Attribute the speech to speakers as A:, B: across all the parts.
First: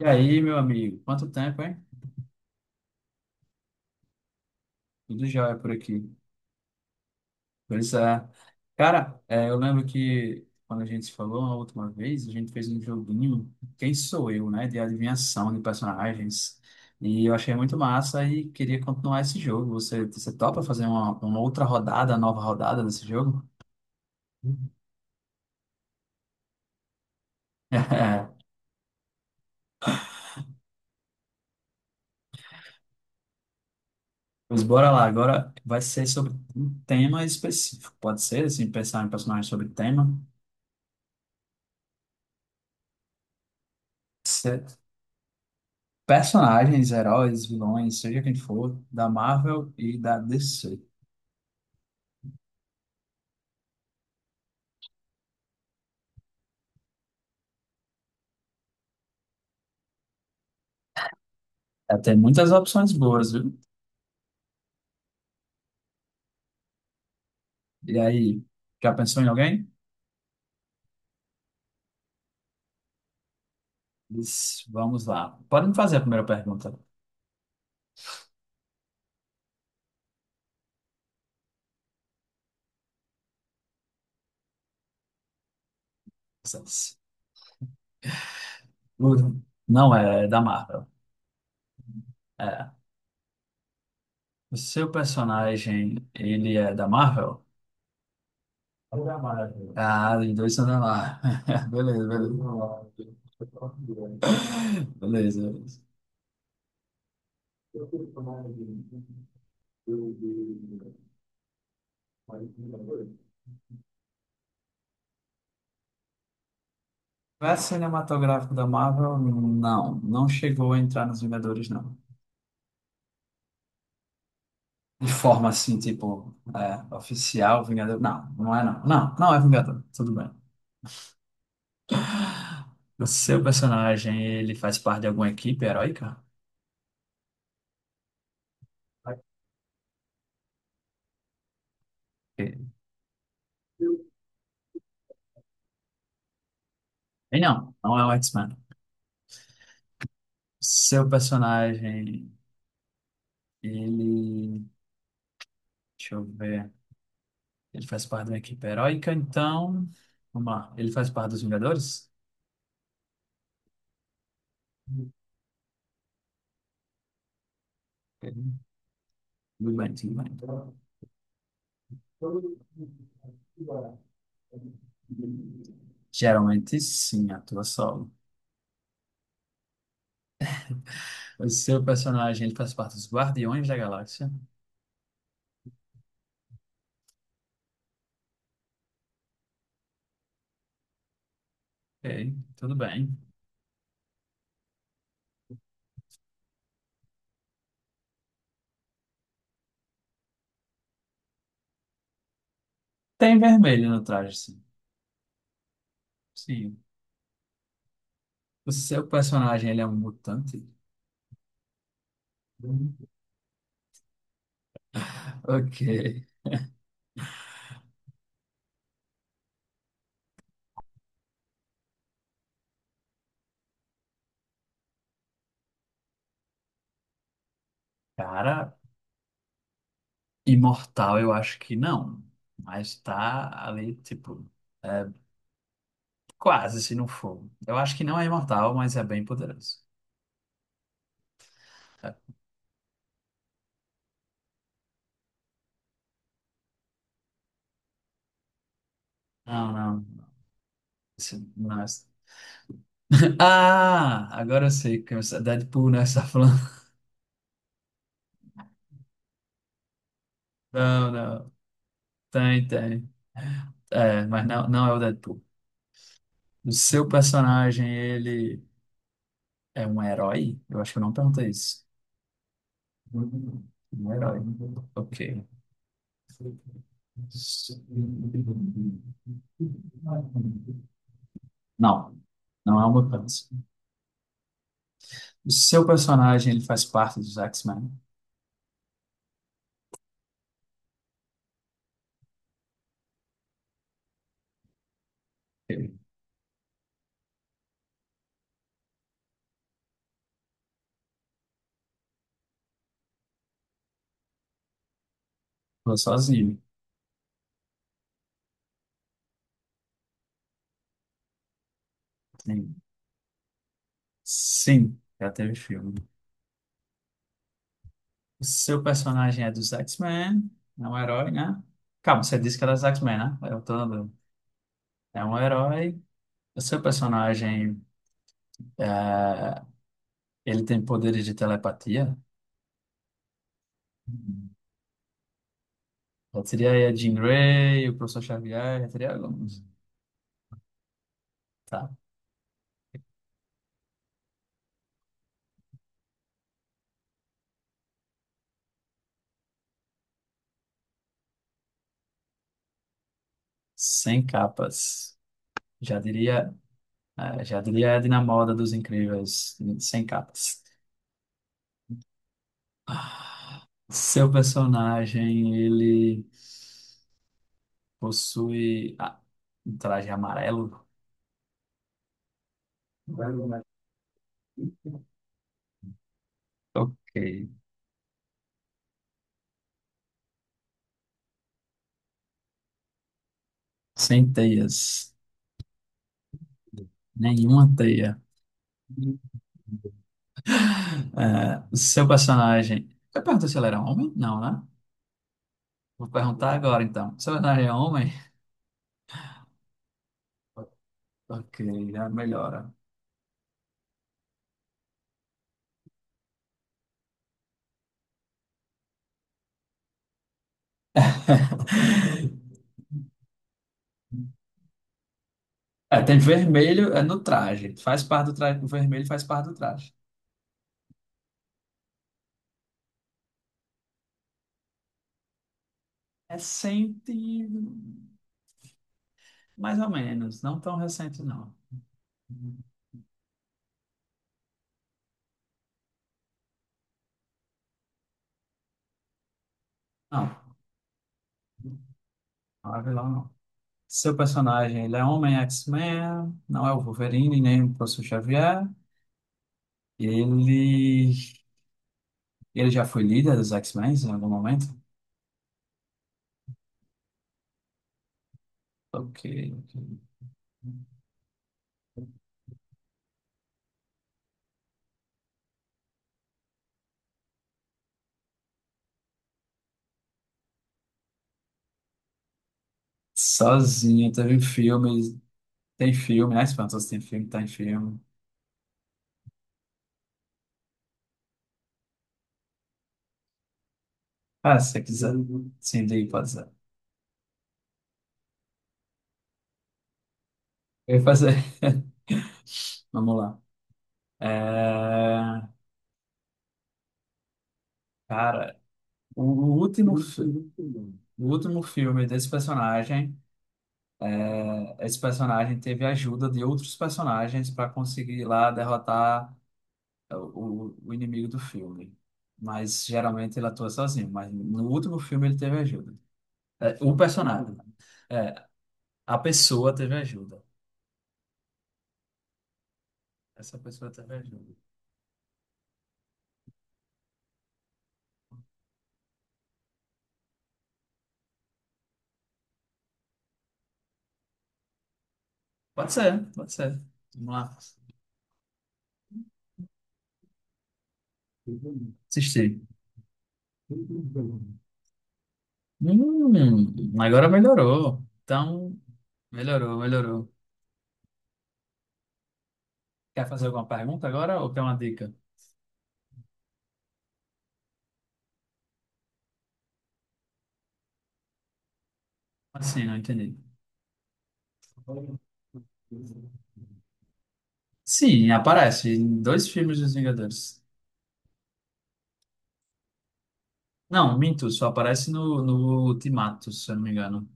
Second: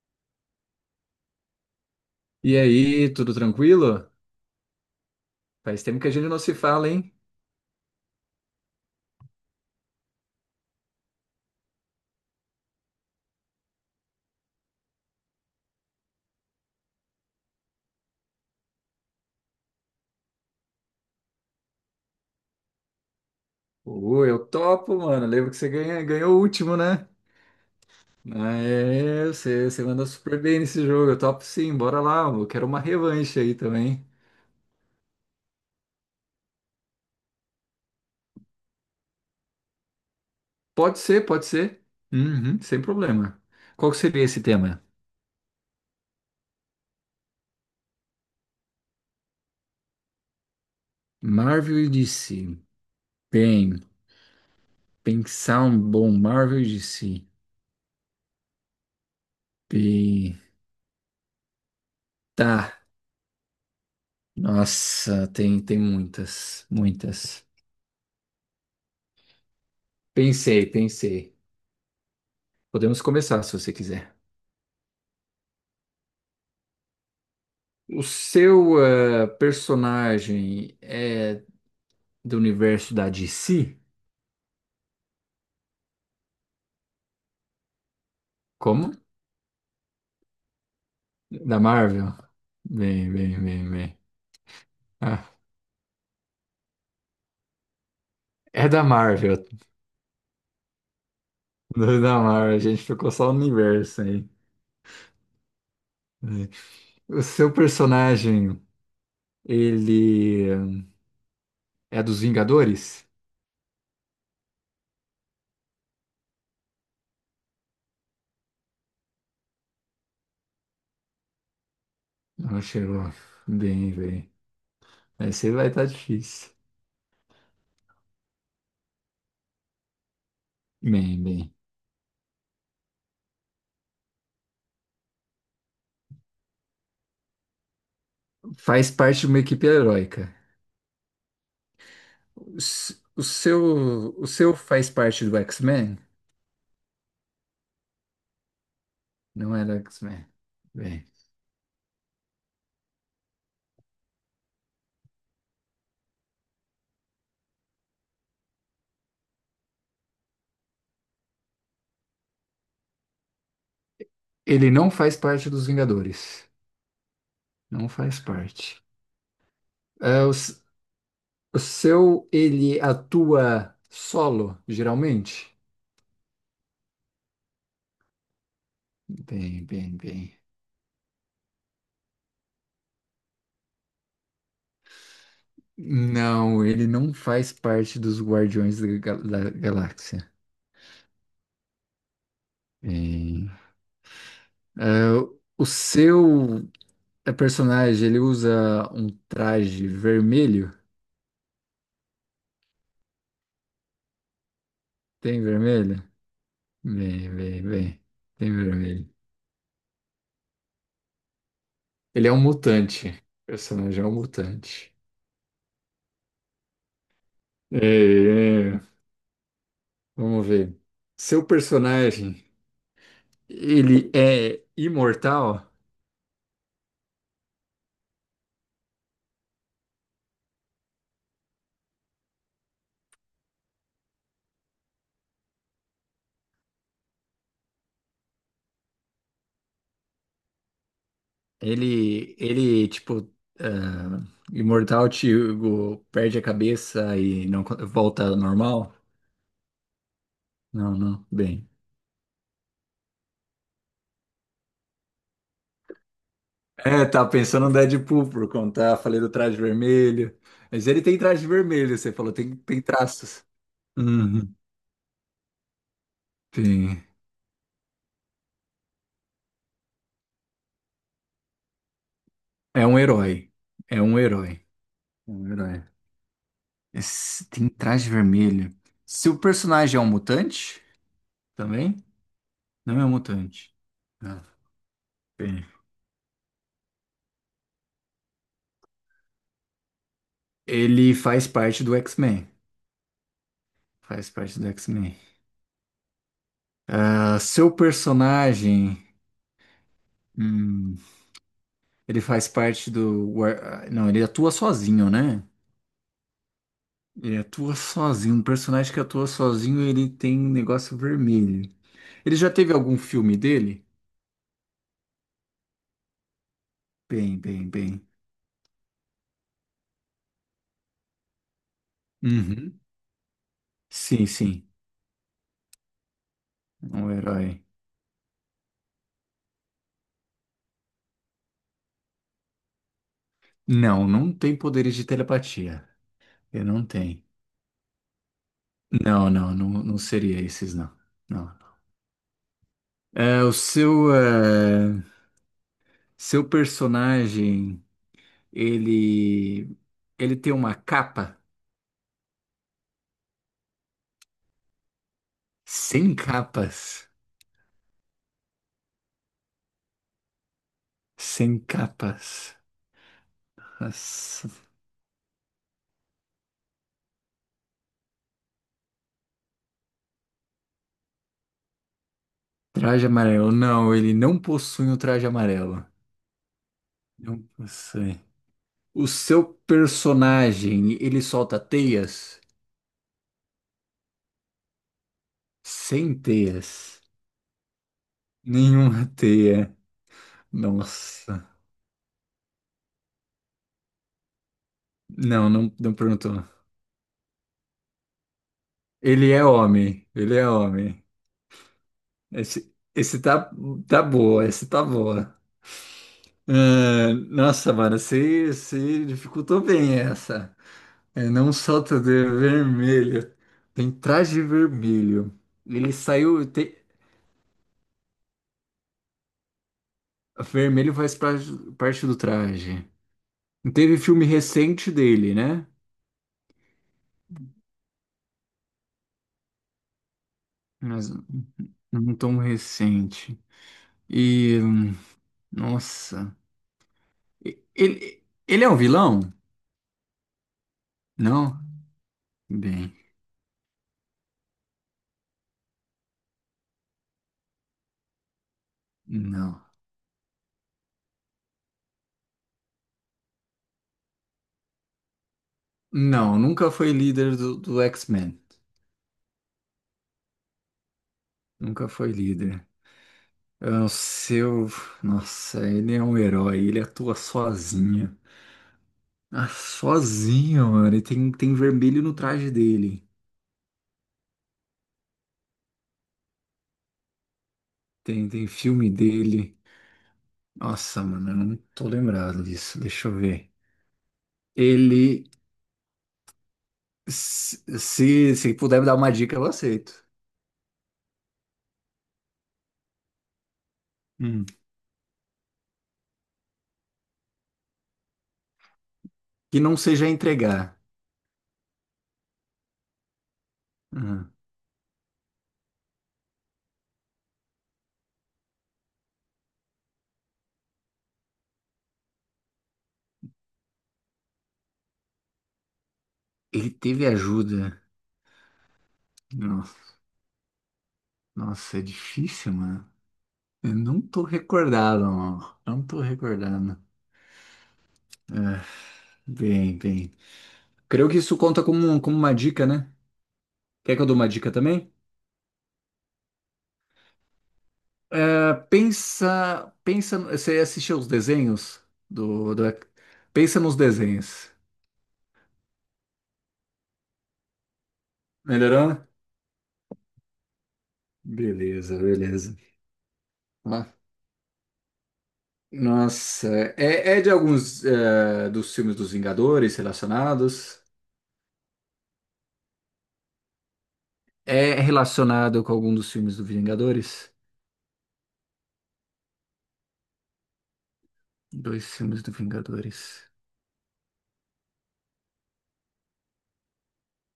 A: E aí, meu amigo? Quanto tempo, hein?
B: E aí, tudo tranquilo?
A: Tudo jóia por
B: Faz tempo que a
A: aqui.
B: gente não se fala, hein?
A: Pois é. Cara, eu lembro que quando a gente se falou a última vez, a gente fez um joguinho Quem Sou Eu, né? De adivinhação de personagens. E eu achei muito massa e queria continuar esse jogo. Você topa fazer uma outra rodada, nova rodada desse jogo?
B: Ô, eu
A: Uhum.
B: topo, mano. Lembro que ganhou o último, né? Ah, é, você manda super bem nesse jogo. Eu topo sim, bora lá. Eu quero uma revanche aí também.
A: Pois bora lá. Agora vai ser sobre um tema específico. Pode ser, assim, pensar em personagens sobre tema.
B: Pode ser. Uhum, sem problema. Qual que seria esse tema?
A: Personagens, heróis, vilões, seja quem for, da Marvel e da DC.
B: Marvel e DC. Bem, pensar um bom Marvel e DC. Bem,
A: É, tem muitas
B: tá.
A: opções boas, viu?
B: Nossa, tem muitas, muitas.
A: E aí, já pensou em alguém?
B: Pensei, pensei. Podemos começar se você quiser.
A: Diz, vamos lá. Pode me fazer a primeira pergunta.
B: O seu personagem é do universo da DC?
A: Vocês.
B: Como?
A: Uhum. Não é da Marvel.
B: Da Marvel?
A: É.
B: Bem, bem, bem, bem.
A: O seu
B: Ah,
A: personagem, ele é da Marvel?
B: é da
A: É da
B: Marvel.
A: Marvel. Ah, os dois são da Marvel.
B: Não é
A: Beleza,
B: da Marvel, a gente ficou
A: beleza.
B: só no universo aí.
A: Beleza,
B: O seu personagem, ele é dos Vingadores?
A: beleza. Universo cinematográfico da Marvel, não. Não chegou a entrar nos Vingadores, não.
B: Não chegou. Bem, bem.
A: De forma
B: Esse vai
A: assim,
B: estar
A: tipo,
B: difícil.
A: oficial, Vingador. Não, não é não. Não, não é Vingador. Tudo bem.
B: Bem, bem.
A: O seu personagem, ele faz parte de alguma equipe heróica?
B: Faz parte de uma equipe heróica.
A: Ok.
B: O seu faz parte do X-Men?
A: E não, não é o X-Men.
B: Não é do X-Men. Bem,
A: Seu personagem, ele. Deixa eu ver. Ele faz parte de uma equipe heróica, então. Vamos lá. Ele faz parte dos Vingadores?
B: ele não faz parte dos Vingadores. Não faz
A: Ok.
B: parte.
A: Tudo bem, tudo
B: É, o seu, ele atua
A: bem.
B: solo, geralmente?
A: Geralmente sim, atua solo.
B: Bem, bem, bem.
A: O seu personagem ele faz parte dos Guardiões da Galáxia.
B: Não, ele não faz parte dos da Galáxia.
A: Ok, tudo bem.
B: Bem, é, o seu personagem, ele usa um traje vermelho?
A: Tem vermelho no traje, sim.
B: Tem vermelho?
A: Sim.
B: Bem, bem, bem. Tem
A: O seu
B: vermelho.
A: personagem ele é um mutante?
B: Ele é um mutante. O personagem é um mutante.
A: Ok.
B: É, é. Vamos ver. Seu personagem, ele é imortal?
A: Cara, imortal eu acho que não. Mas tá ali, tipo, é, quase se não for. Eu acho que não é imortal, mas é bem poderoso. É.
B: Ele tipo, ah, imortal, tipo, perde a cabeça e não co- volta ao normal?
A: Não, não.
B: Não, não. Bem.
A: Não é. Ah, agora eu sei que é Deadpool, né? Você tá falando.
B: É, tá pensando no Deadpool por conta, falei do traje vermelho. Mas ele
A: Não,
B: tem traje
A: não.
B: vermelho, você falou, tem,
A: Tem,
B: tem
A: tem.
B: traços.
A: É, mas
B: Uhum.
A: não, não é o Deadpool. O
B: Tem.
A: seu personagem, ele é um herói? Eu acho que eu não perguntei isso.
B: É um herói. É
A: Um
B: um
A: herói.
B: herói.
A: Ok.
B: É um herói. Esse- tem traje vermelho. Se o personagem é um mutante, também?
A: Não, não é
B: Não
A: uma
B: é um
A: mudança.
B: mutante. Ah,
A: O
B: bem.
A: seu personagem, ele faz parte dos X-Men?
B: Ele faz parte do X-Men. Faz parte do X-Men.
A: Ele
B: Ah, seu personagem, hum, ele faz parte do ah, não, ele atua sozinho, né?
A: ficou sozinho.
B: Ele atua sozinho. Um personagem que atua sozinho, ele tem um negócio vermelho. Ele já teve
A: Sim.
B: algum filme dele?
A: Sim, já teve filme.
B: Bem, bem, bem.
A: O seu personagem é dos X-Men, é um herói, né? Calma, você disse que era
B: Uhum.
A: dos X-Men, né? Eu tô andando.
B: Sim, sim.
A: É um herói. O seu
B: Um herói.
A: personagem, é, ele tem poderes de telepatia?
B: Não, não
A: Hum.
B: tem poderes de telepatia.
A: Já
B: Ele
A: seria
B: não
A: aí a Jean
B: tem.
A: Grey, o professor Xavier, já teria alguns.
B: Não seria esses, não. Não.
A: Tá.
B: É, é, seu personagem, ele, ele tem uma capa?
A: Sem capas. Já
B: Sem
A: diria,
B: capas.
A: já diria a Edna Moda dos Incríveis, sem capas.
B: Sem capas.
A: Seu
B: Nossa.
A: personagem, ele possui um traje amarelo?
B: Traje amarelo. Não, ele não possui um traje amarelo.
A: Ok.
B: Não possui. O seu personagem, ele solta teias?
A: Sem teias.
B: Sem teias.
A: Nenhuma teia.
B: Nenhuma teia. Nossa.
A: É, o seu personagem. Eu perguntei se ele era homem? Não, né?
B: Não, não, não
A: Vou
B: perguntou.
A: perguntar agora então. Seu personagem é homem?
B: Ele é homem. Ele é homem.
A: Ok, já melhora.
B: Esse, esse tá, tá boa, esse tá boa. Ah, nossa, mano, você dificultou bem essa. É, não solta de vermelho. Tem traje vermelho. Ele
A: É, tem
B: saiu.
A: vermelho é no traje. Faz parte do traje. O vermelho faz parte do traje.
B: Vermelho parte do traje. Não teve filme recente dele, né?
A: Recente, mais ou menos. Não tão
B: Mas
A: recente, não.
B: não tão recente. E. Nossa. Ele é um vilão?
A: Não,
B: Não?
A: não é
B: Bem,
A: vilão, não. Seu personagem, ele é homem X-Men, não é o Wolverine, nem o Professor Xavier.
B: não.
A: Ele, ele já foi líder dos X-Men em algum momento?
B: Não, nunca foi líder do X-Men.
A: Ok.
B: Nunca foi líder. É o seu. Nossa, ele é um herói. Ele atua sozinho. Ah, sozinho, mano. E tem vermelho no traje dele.
A: Sozinho, teve filmes tem filme, né? Espantoso tem filme, tá em filme.
B: Tem, tem filme dele. Nossa, mano, eu não tô lembrado disso. Deixa eu ver.
A: Ah, se você quiser,
B: Ele.
A: sim, daí pode ser.
B: Se se puder me dar uma dica, eu aceito.
A: Eu ia fazer. Vamos lá.
B: Hum.
A: É, cara, o
B: Que não
A: último,
B: seja
A: fi-
B: entregar.
A: o último filme desse personagem.
B: Ah.
A: É, esse personagem teve a ajuda de outros personagens para conseguir lá derrotar o inimigo do filme. Mas geralmente ele atua sozinho, mas no último filme ele teve ajuda.
B: Ele
A: É, o
B: teve
A: personagem.
B: ajuda.
A: É, a pessoa teve
B: Nossa,
A: ajuda.
B: nossa, é difícil, mano.
A: Essa
B: Eu
A: pessoa
B: não
A: teve
B: tô
A: ajuda.
B: recordado, mano. Não tô recordando. É, bem, bem. Creio que isso conta como, como uma dica, né? Quer que eu dou uma dica também?
A: Pode ser, pode ser. Vamos lá.
B: É, pensa, pensa. Você assistiu os desenhos
A: Assistir.
B: do. Pensa nos desenhos.
A: Hum, agora melhorou. Então,
B: Melhorou?
A: melhorou, melhorou.
B: Beleza, beleza.
A: Quer fazer alguma
B: Lá.
A: pergunta agora ou quer uma dica?
B: Nossa, é de alguns é, dos filmes dos Vingadores relacionados.
A: Assim, não entendi.
B: É relacionado com algum dos filmes do Vingadores?
A: Sim, aparece em dois filmes dos Vingadores.
B: Dois filmes do Vingadores.
A: Não, minto, só aparece no Ultimato, se eu não me engano.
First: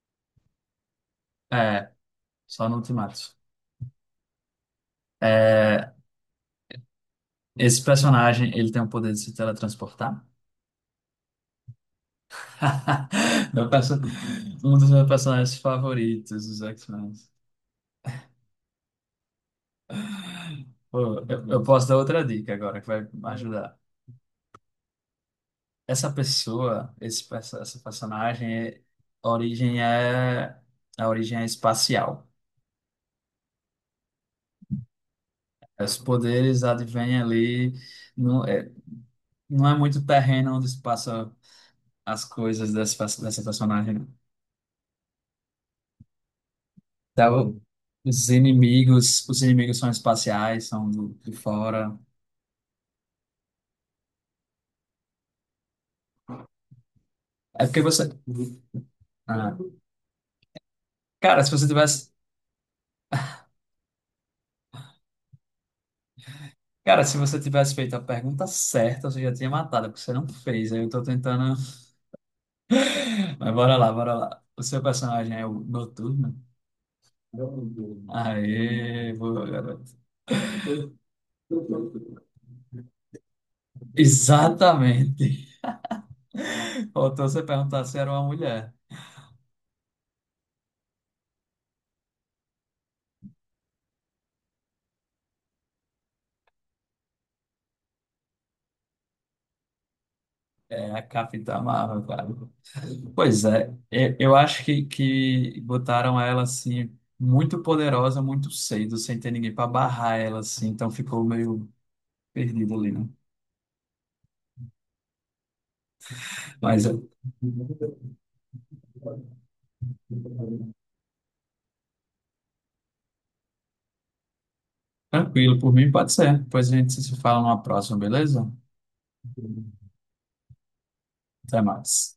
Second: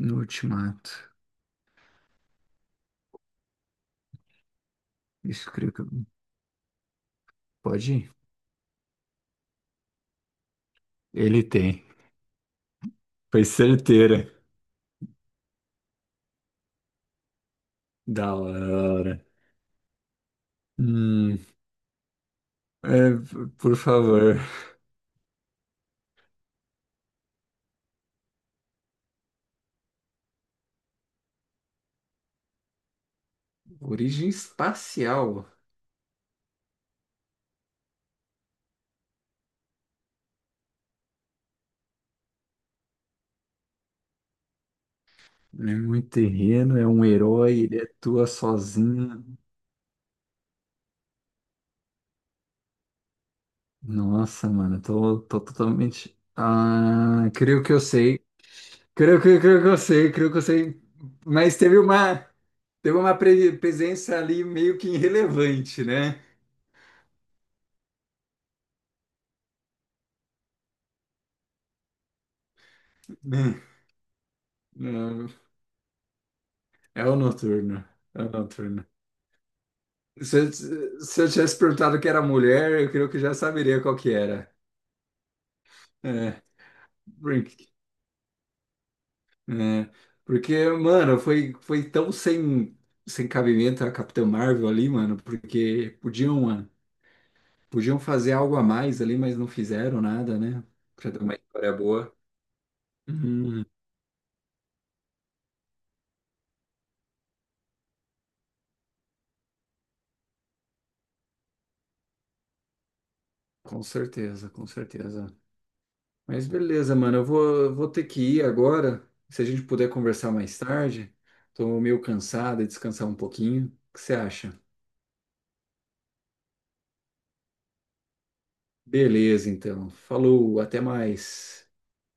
B: No Ultimato.
A: É, só no Ultimato.
B: Isso creio que.
A: É, esse
B: Pode ir?
A: personagem, ele tem o poder de se teletransportar.
B: Ele tem. Foi
A: Meu perso-
B: certeira.
A: Um dos meus personagens favoritos dos X-Men.
B: Da hora.
A: Pô,
B: Hum,
A: eu posso dar outra dica agora que vai
B: é, por
A: ajudar.
B: favor.
A: Essa pessoa, essa personagem, a origem é, a origem é espacial.
B: Origem espacial.
A: Os poderes advêm ali, não é, não é muito terreno onde se passa as coisas dessa personagem. Né?
B: Ele é muito terreno, é um
A: Então,
B: herói, ele atua sozinho.
A: os inimigos são espaciais, são de fora.
B: Nossa, mano, tô totalmente. Ah, creio
A: É
B: que eu
A: porque você,
B: sei.
A: ah,
B: Creio que eu sei.
A: cara, se
B: Mas
A: você
B: teve
A: tivesse,
B: uma. Teve uma presença ali meio que irrelevante, né?
A: cara, se você tivesse feito a pergunta certa, você já tinha matado, porque você não fez. Aí eu tô tentando, mas bora lá, bora lá. O seu
B: Não,
A: personagem é o Noturno?
B: é o Noturno. É o Noturno.
A: Aê, boa, garoto.
B: Se eu tivesse perguntado que era mulher, eu creio que já saberia qual que era.
A: Exatamente.
B: É,
A: Faltou você
B: porque,
A: perguntar se era uma mulher.
B: é, porque, mano, foi tão sem, sem cabimento a Capitã Marvel ali, mano, porque podiam, mano, podiam fazer algo a mais ali, mas não fizeram nada, né?
A: É, a
B: Pra dar uma
A: Capitã
B: história
A: Marvel,
B: boa.
A: cara. Pois
B: Uhum,
A: é, eu acho que botaram ela assim, muito poderosa, muito cedo, sem ter ninguém para barrar ela, assim, então ficou meio perdido ali, né?
B: com certeza, com certeza. Mas
A: Mas é,
B: beleza, mano. Vou ter que ir agora. Se a gente puder conversar mais tarde, tô meio cansado e descansar um pouquinho. O que você acha?
A: tranquilo, por mim pode ser. Depois a gente se fala numa próxima, beleza?
B: Beleza, então. Falou, até
A: Até
B: mais.
A: mais.